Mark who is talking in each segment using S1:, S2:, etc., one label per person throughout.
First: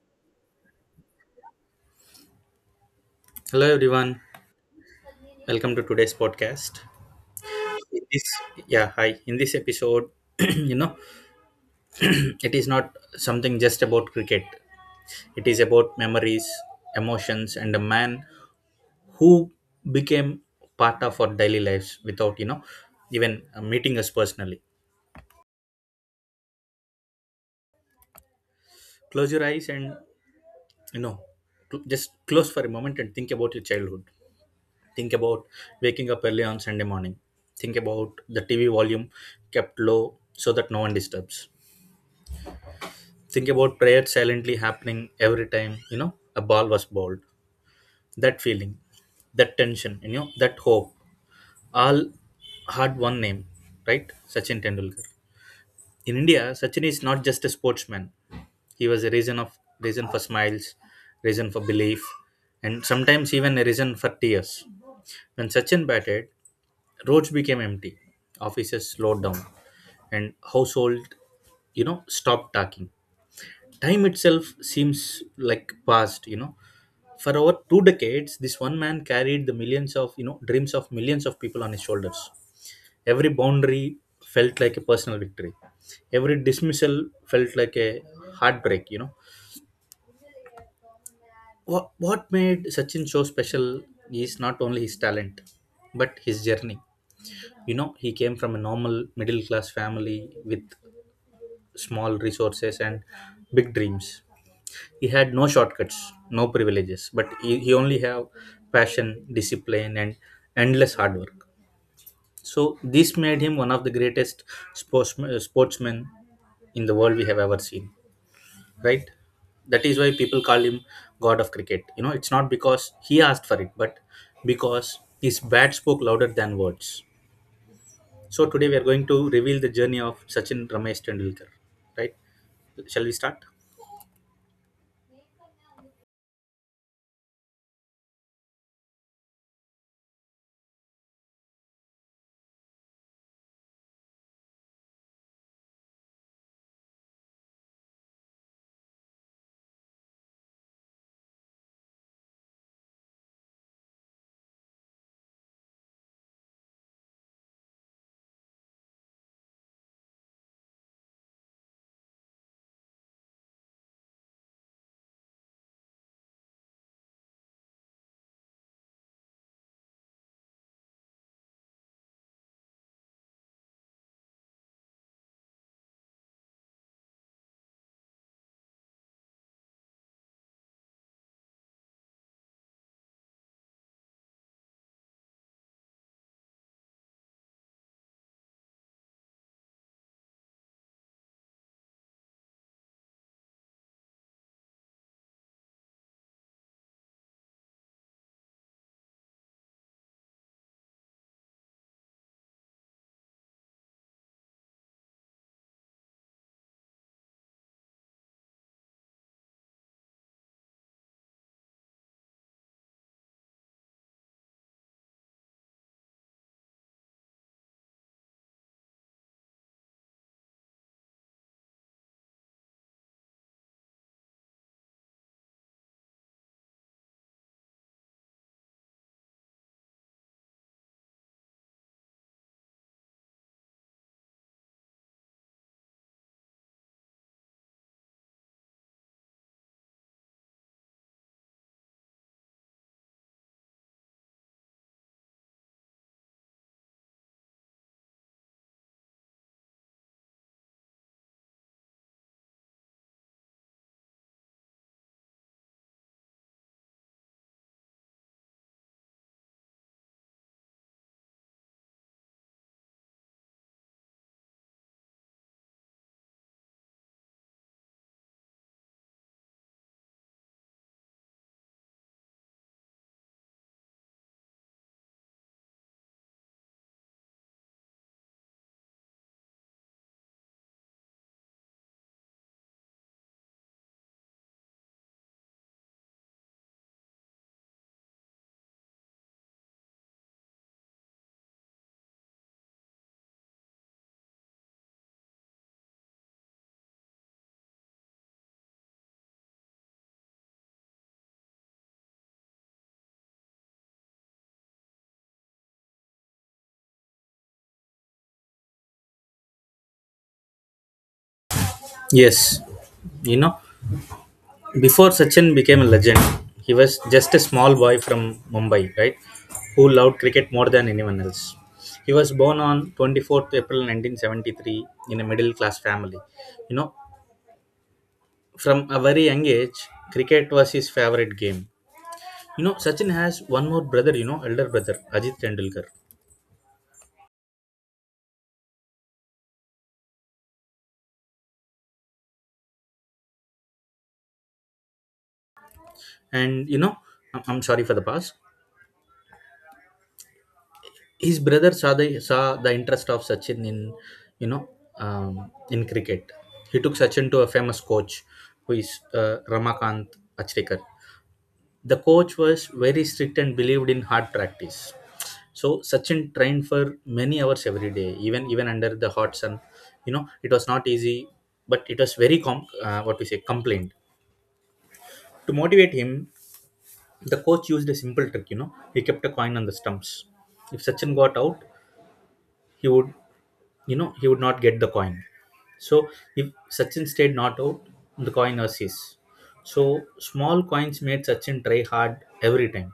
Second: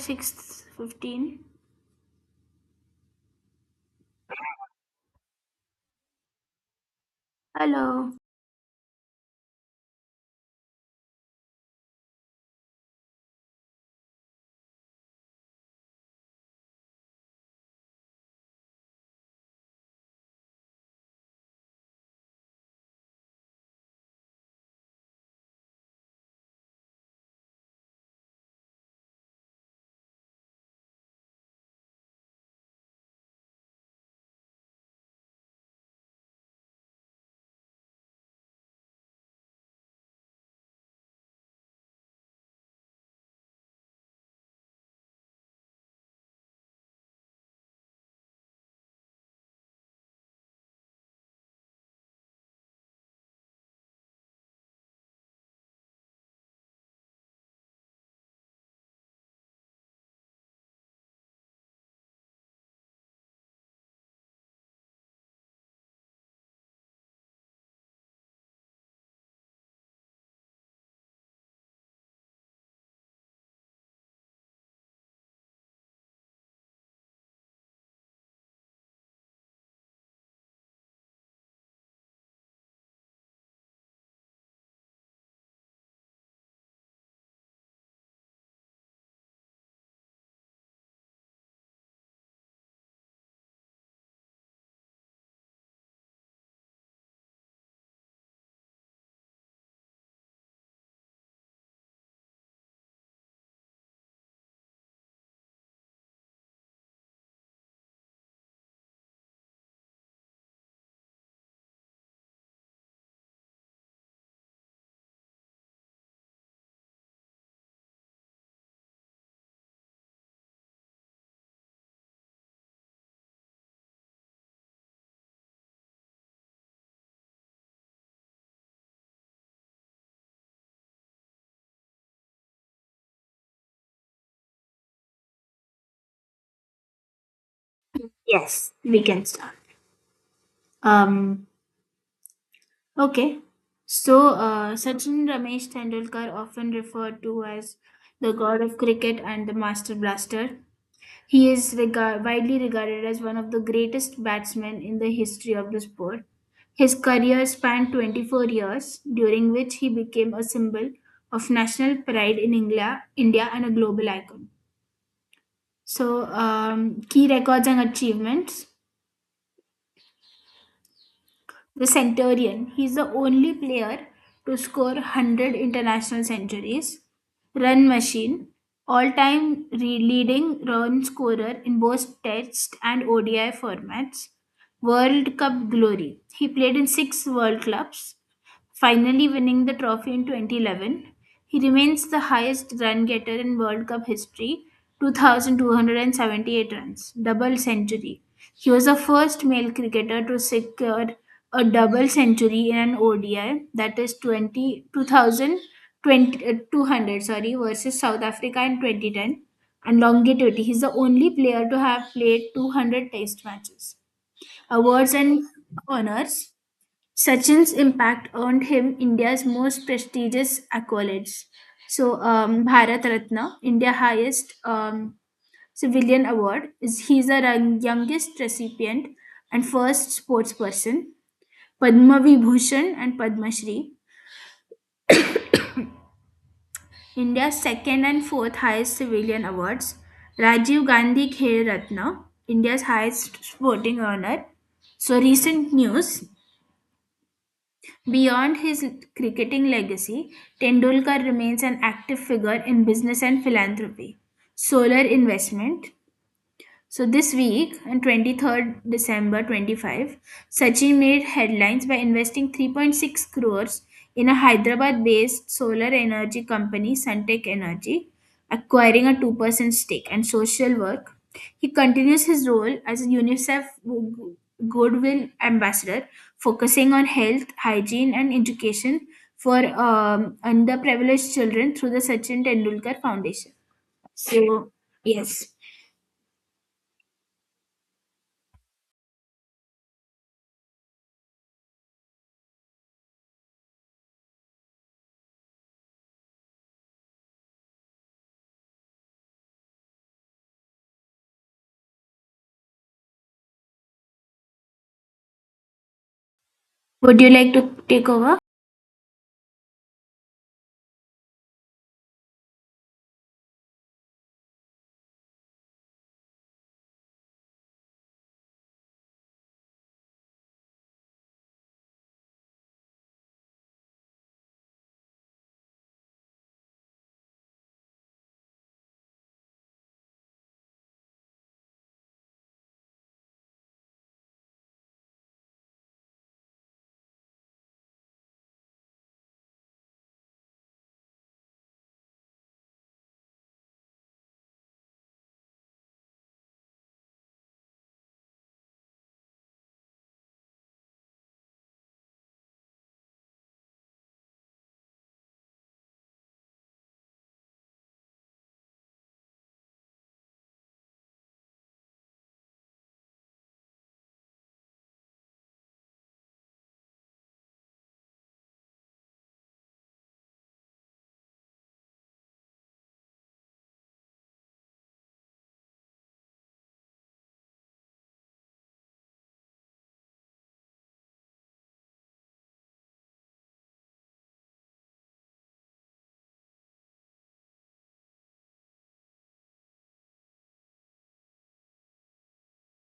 S1: 6:15.
S2: Hello everyone, welcome to today's podcast. In
S1: Hello.
S2: this Yeah, hi. In this episode, you know, it is not something just about cricket. It is about memories, emotions, and a man who became part of our daily lives without even meeting us personally. Close your eyes and you know, just close for a moment and think about your childhood. Think about waking up early on Sunday morning. Think about the TV volume kept low so that no one disturbs. Think about prayer silently happening every time, a ball was bowled. That feeling, that tension, that hope, all had one name, right? Sachin Tendulkar. In India, Sachin is not just a sportsman. He was a reason of reason for smiles, reason for belief, and sometimes even a reason for tears. When Sachin batted, roads became empty, offices slowed down, and household, stopped talking. Time itself seems like past. For over 2 decades, this one man carried the millions of dreams of millions of people on his shoulders. Every boundary felt like a personal victory. Every dismissal felt like a heartbreak. What made Sachin so special is not only his talent but his journey. He came from a normal middle class family with small resources and big dreams. He had no shortcuts, no privileges, but he only have passion, discipline, and endless hard work. So this made him one of the greatest sportsmen in the world we have ever seen, right? That is why people call him god of cricket. It's not because he asked for it, but because his bat spoke louder than words. So today we are going to reveal the journey of Sachin Ramesh Tendulkar, right? Shall we start?
S1: Yes, we can start. Um. Okay. So, Sachin Ramesh Tendulkar, often referred to as the god of cricket and the master blaster, he is widely regarded as one of the greatest batsmen in the history of the sport. His career spanned 24 years, during which he became a symbol of national pride in India and a global icon. So, key records and achievements. The Centurion. He is the only player to score 100 international centuries. Run machine. All time leading run scorer in both Test and ODI formats. World Cup glory. He played in six World Clubs, finally winning the trophy in 2011. He remains the highest run getter in World Cup history, 2,278 runs. Double century. He was the first male cricketer to secure a double century in an ODI, that is 20, 2020, 200, sorry, versus South Africa in 2010. And longevity, he's the only player to have played 200 test matches. Awards and honors. Sachin's impact earned him India's most prestigious accolades. So, Bharat Ratna, India's highest civilian award, is he's the youngest recipient and first sports person. Padma Vibhushan and Padma Shri, India's second and fourth highest civilian awards. Rajiv Gandhi Khel Ratna, India's highest sporting honor. So, recent news. Beyond his cricketing legacy, Tendulkar remains an active figure in business and philanthropy. Solar investment, so this week, on 23rd December 25, Sachin made headlines by investing 3.6 crores in a Hyderabad-based solar energy company, Suntech Energy, acquiring a 2% stake. And social work, he continues his role as a UNICEF Goodwill Ambassador, focusing on health, hygiene, and education for underprivileged children through the Sachin Tendulkar Foundation. So, yes. Would you like to take over?
S2: Yes. you know Before Sachin became a legend, he was just a small boy from Mumbai, right? Who loved cricket more than anyone else. He was born on 24th April 1973 in a middle class family. You know, from a very young age, cricket was his favorite game. Sachin has one more brother, elder brother, Ajit Tendulkar. And, I'm sorry for the past. His brother saw the interest of Sachin in you know in cricket. He took Sachin to a famous coach who is Ramakant Achrekar. The coach was very strict and believed in hard practice. So Sachin trained for many hours every day, even under the hot sun. It was not easy, but it was very what we say complained. To motivate him, the coach used a simple trick. He kept a coin on the stumps. If Sachin got out, he would not get the coin. So if Sachin stayed not out, the coin was his. So small coins made Sachin try hard every time.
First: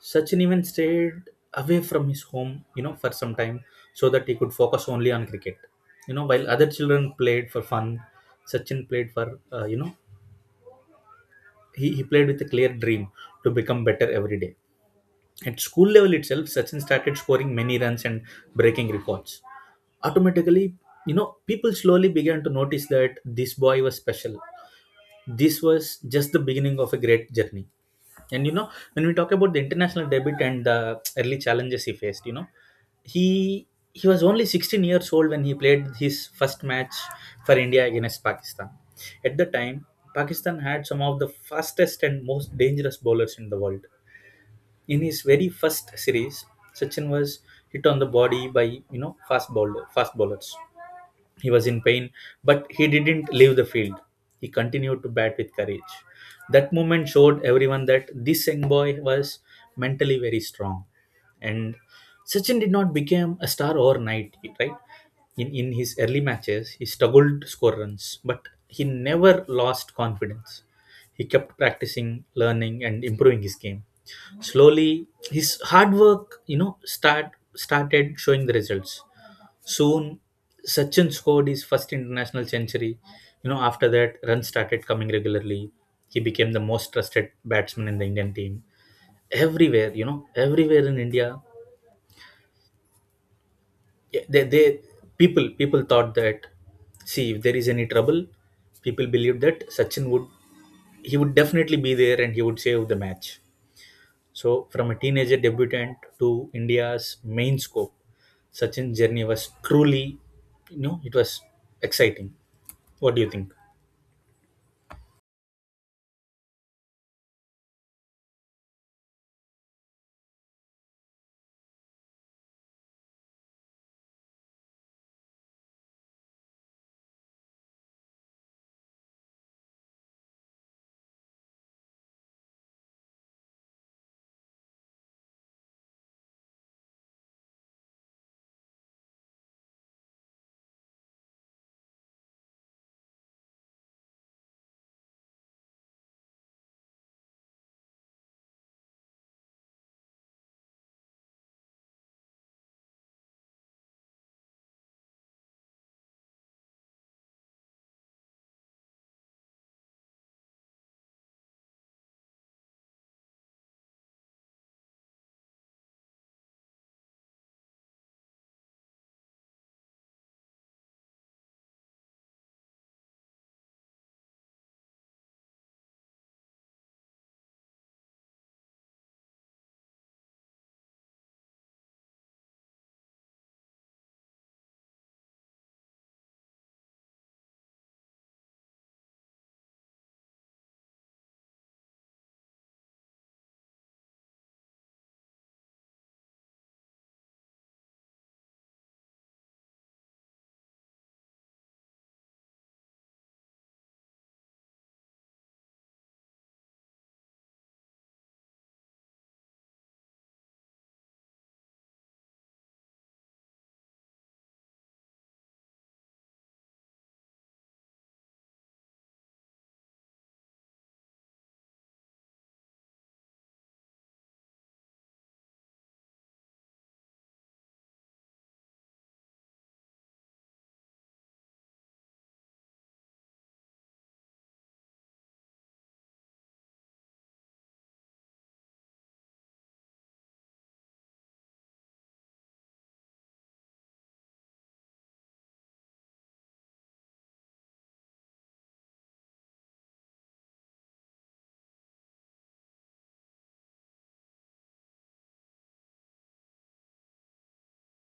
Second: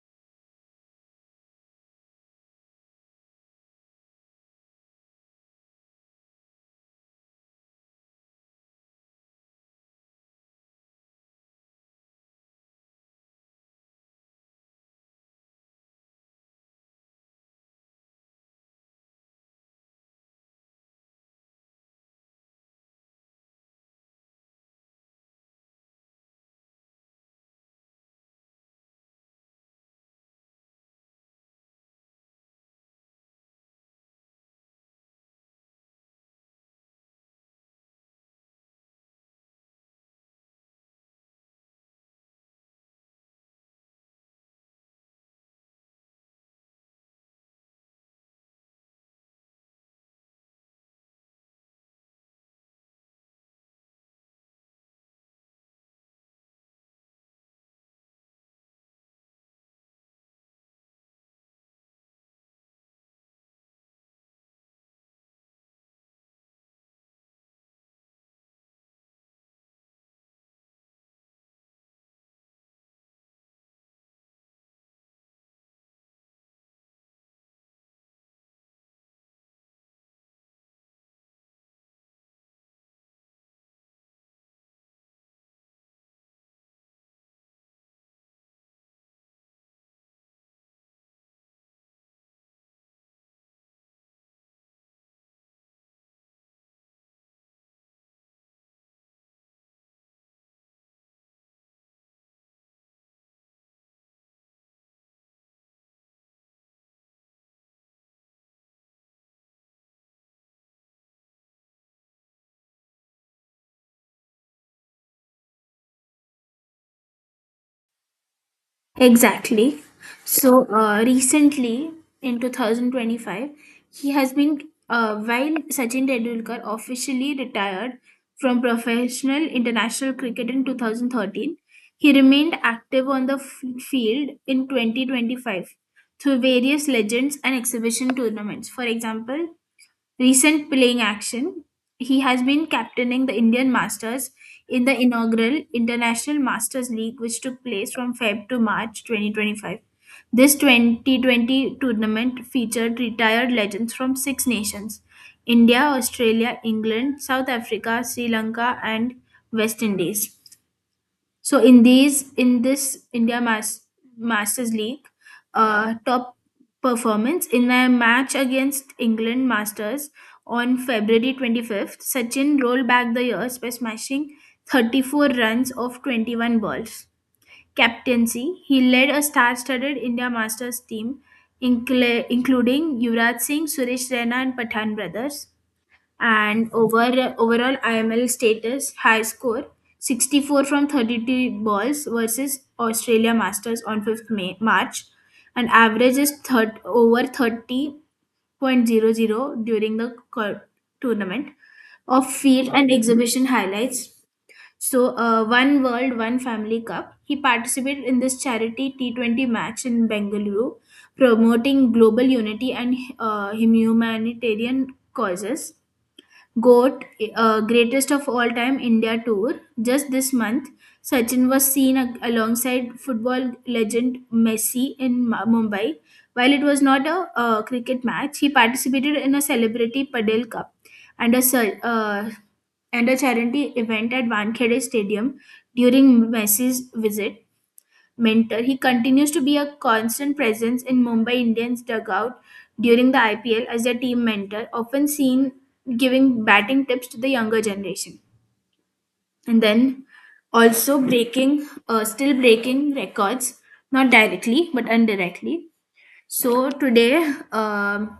S2: Sachin even stayed away from his home, for some time so that he could focus only on cricket. While other children played for fun, Sachin played for, you know, he played with a clear dream to become better every day. At school level itself, Sachin started scoring many runs and breaking records automatically. People slowly began to notice that this boy was special. This was just the beginning of a great journey, and when we talk about the international debut and the early challenges he faced, he he was only 16 years old when he played his first match for India against Pakistan. At the time, Pakistan had some of the fastest and most dangerous bowlers in the world. In his very first series, Sachin was hit on the body by fast bowlers. He was in pain, but he didn't leave the field. He continued to bat with courage. That moment showed everyone that this young boy was mentally very strong. And Sachin did not become a star overnight, right? In his early matches, he struggled to score runs, but he never lost confidence. He kept practicing, learning, and improving his game. Slowly, his hard work, started showing the results. Soon, Sachin scored his first international century. You know, after that, runs started coming regularly. He became the most trusted batsman in the Indian team. Everywhere, everywhere in India, yeah, they people people thought that see if there is any trouble, people believed that Sachin would he would definitely be there and he would save the match. So, from a teenager debutant to India's main scope, Sachin's journey was truly, it was exciting. What do you think?
S1: Exactly. So recently, in 2025, he has been, while Sachin Tendulkar officially retired from professional international cricket in 2013, he remained active on the field in 2025 through various legends and exhibition tournaments. For example, recent playing action, he has been captaining the Indian Masters in the inaugural International Masters League, which took place from Feb to March 2025. This 2020 tournament featured retired legends from six nations: India, Australia, England, South Africa, Sri Lanka, and West Indies. So in this India Masters League, top performance in a match against England Masters on February 25th, Sachin rolled back the years by smashing 34 runs off 21 balls. Captaincy, he led a star-studded India Masters team, including Yuvraj Singh, Suresh Raina, and Pathan brothers, and overall IML status: high score 64 from 32 balls versus Australia Masters on 5th May, March, and average is over thirty point zero zero during the tournament. Of field and exhibition highlights, so one world one family cup, he participated in this charity T20 match in Bengaluru, promoting global unity and humanitarian causes. GOAT, greatest of all time India tour. Just this month, Sachin was seen alongside football legend Messi in Mumbai. While it was not a cricket match, he participated in a celebrity Padel Cup and a charity event at Wankhede Stadium during Messi's visit. Mentor, he continues to be a constant presence in Mumbai Indians dugout during the IPL as their team mentor, often seen giving batting tips to the younger generation. And then also still breaking records, not directly but indirectly. So today, um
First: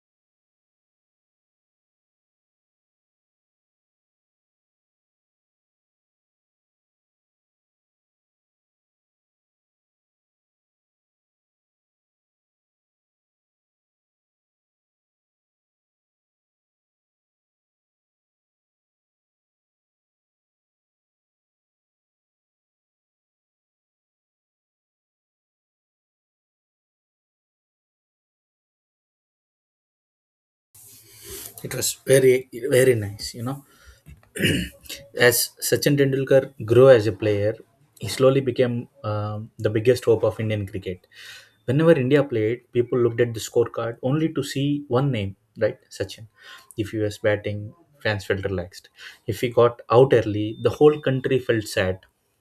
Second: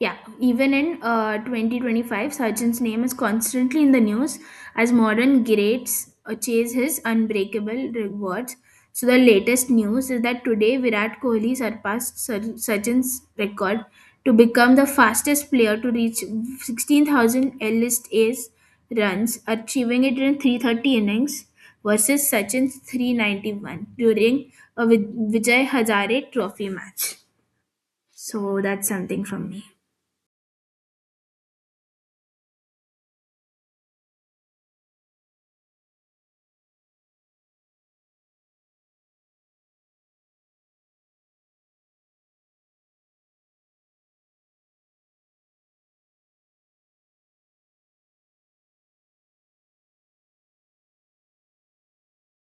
S1: yeah, even in 2025, Sachin's name is constantly in the news as modern greats chase his unbreakable rewards. So the latest news is that today Virat Kohli surpassed Sachin's record to become the fastest player to reach 16,000 L-list A's runs, achieving it in 330 innings versus Sachin's 391 during a Vijay Hazare Trophy match. So that's something from me.
S2: It was very, very nice. As Sachin Tendulkar grew as a player, he slowly became the biggest hope of Indian cricket. Whenever India played, people looked at the scorecard only to see one name, right? Sachin. If he was batting, fans felt relaxed. If he got out early, the whole country felt sad,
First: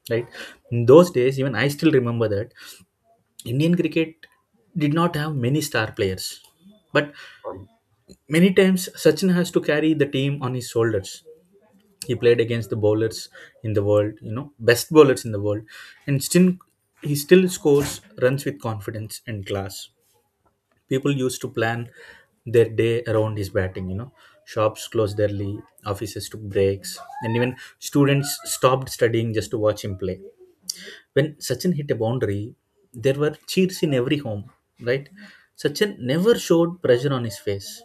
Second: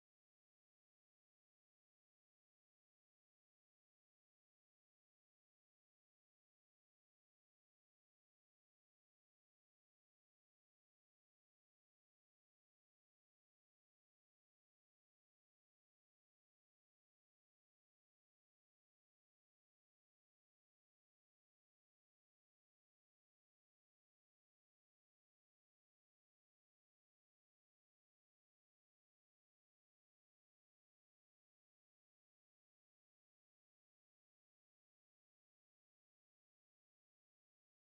S2: right? In those days, even I still remember that Indian cricket did not have many star players, but many times Sachin has to carry the team on his shoulders. He played against the bowlers in the world, best bowlers in the world, and still he still scores runs with confidence and class. People used to plan their day around his batting. Shops closed early, offices took breaks, and even students stopped studying just to watch him play. When Sachin hit a boundary, there were cheers in every home, right? Sachin never showed pressure on his face.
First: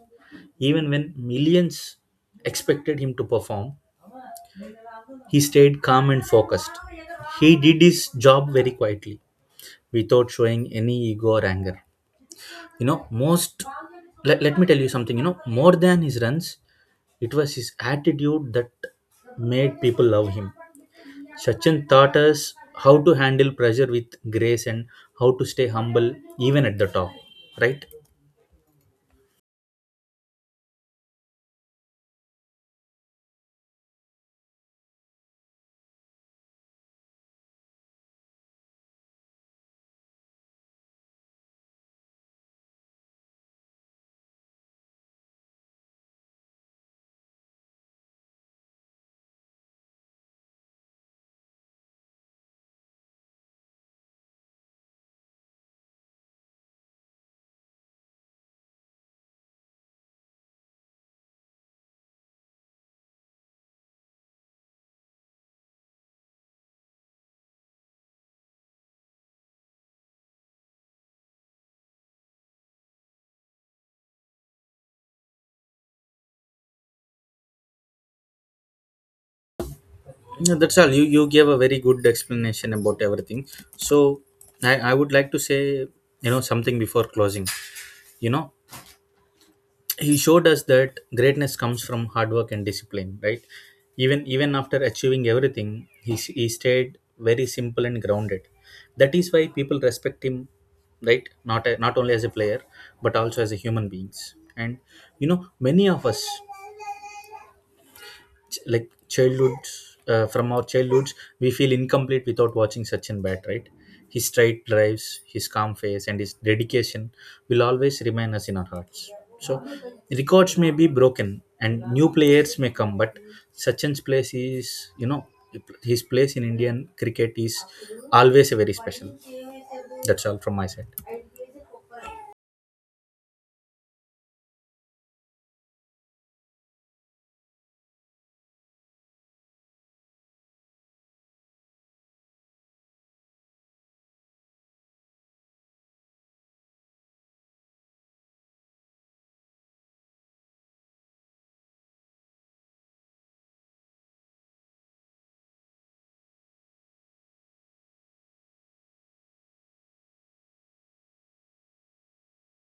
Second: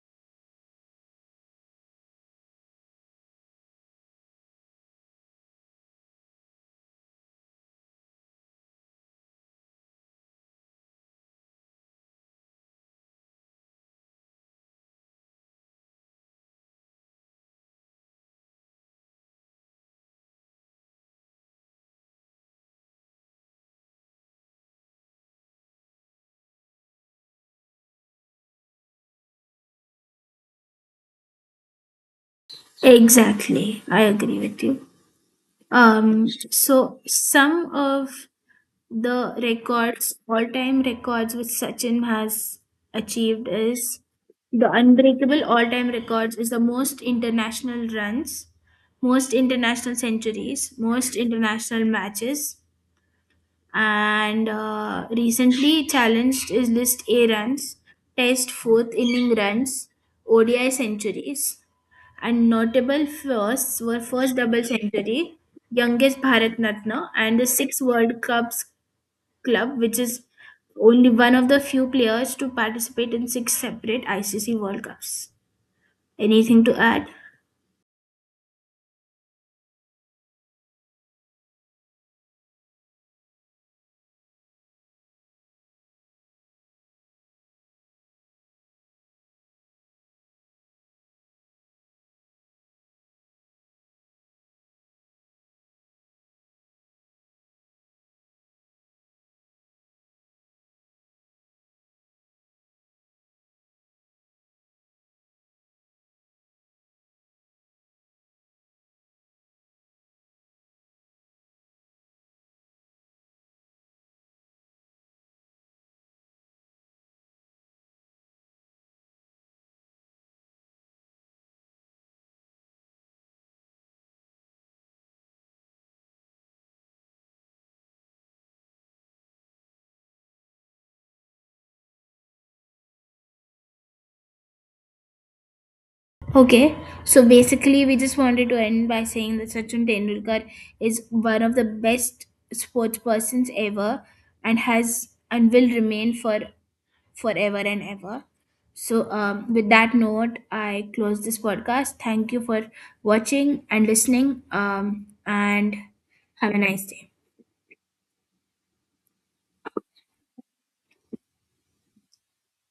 S2: Even when millions expected him to perform, he stayed calm and focused. He did his job very quietly, without showing any ego or anger. You know, most, let me tell you something, more than his runs, it was his attitude that made people love him. Sachin taught us how to handle pressure with grace and how to stay humble even at the top, right?
S1: Exactly, I agree with you. So some of the records, all-time records, which Sachin has achieved is the unbreakable all-time records is the most international runs, most international centuries, most international matches, and recently challenged his list A runs, Test fourth inning runs, ODI centuries, and notable firsts were first double century, youngest Bharat Natna, and the sixth World Cups club, which is only one of the few players to participate in six separate ICC World Cups. Anything to add?
S2: No, that's all. You gave a very good explanation about everything. So I would like to say, something before closing. You know, he showed us that greatness comes from hard work and discipline, right? Even after achieving everything, he stayed very simple and grounded. That is why people respect him, right? Not only as a player, but also as a human beings. And many of us like childhoods from our childhoods we feel incomplete without watching Sachin bat, right? His straight drives, his calm face, and his dedication will always remain us in our hearts. So records may be broken and new players may come, but Sachin's place is you know his place in Indian cricket is always very special. That's all from my side.
S1: Okay, so basically, we just wanted to end by saying that Sachin Tendulkar is one of the best sports persons ever, and has and will remain for forever and ever. So, with that note, I close this podcast. Thank you for watching and listening. And have a nice day.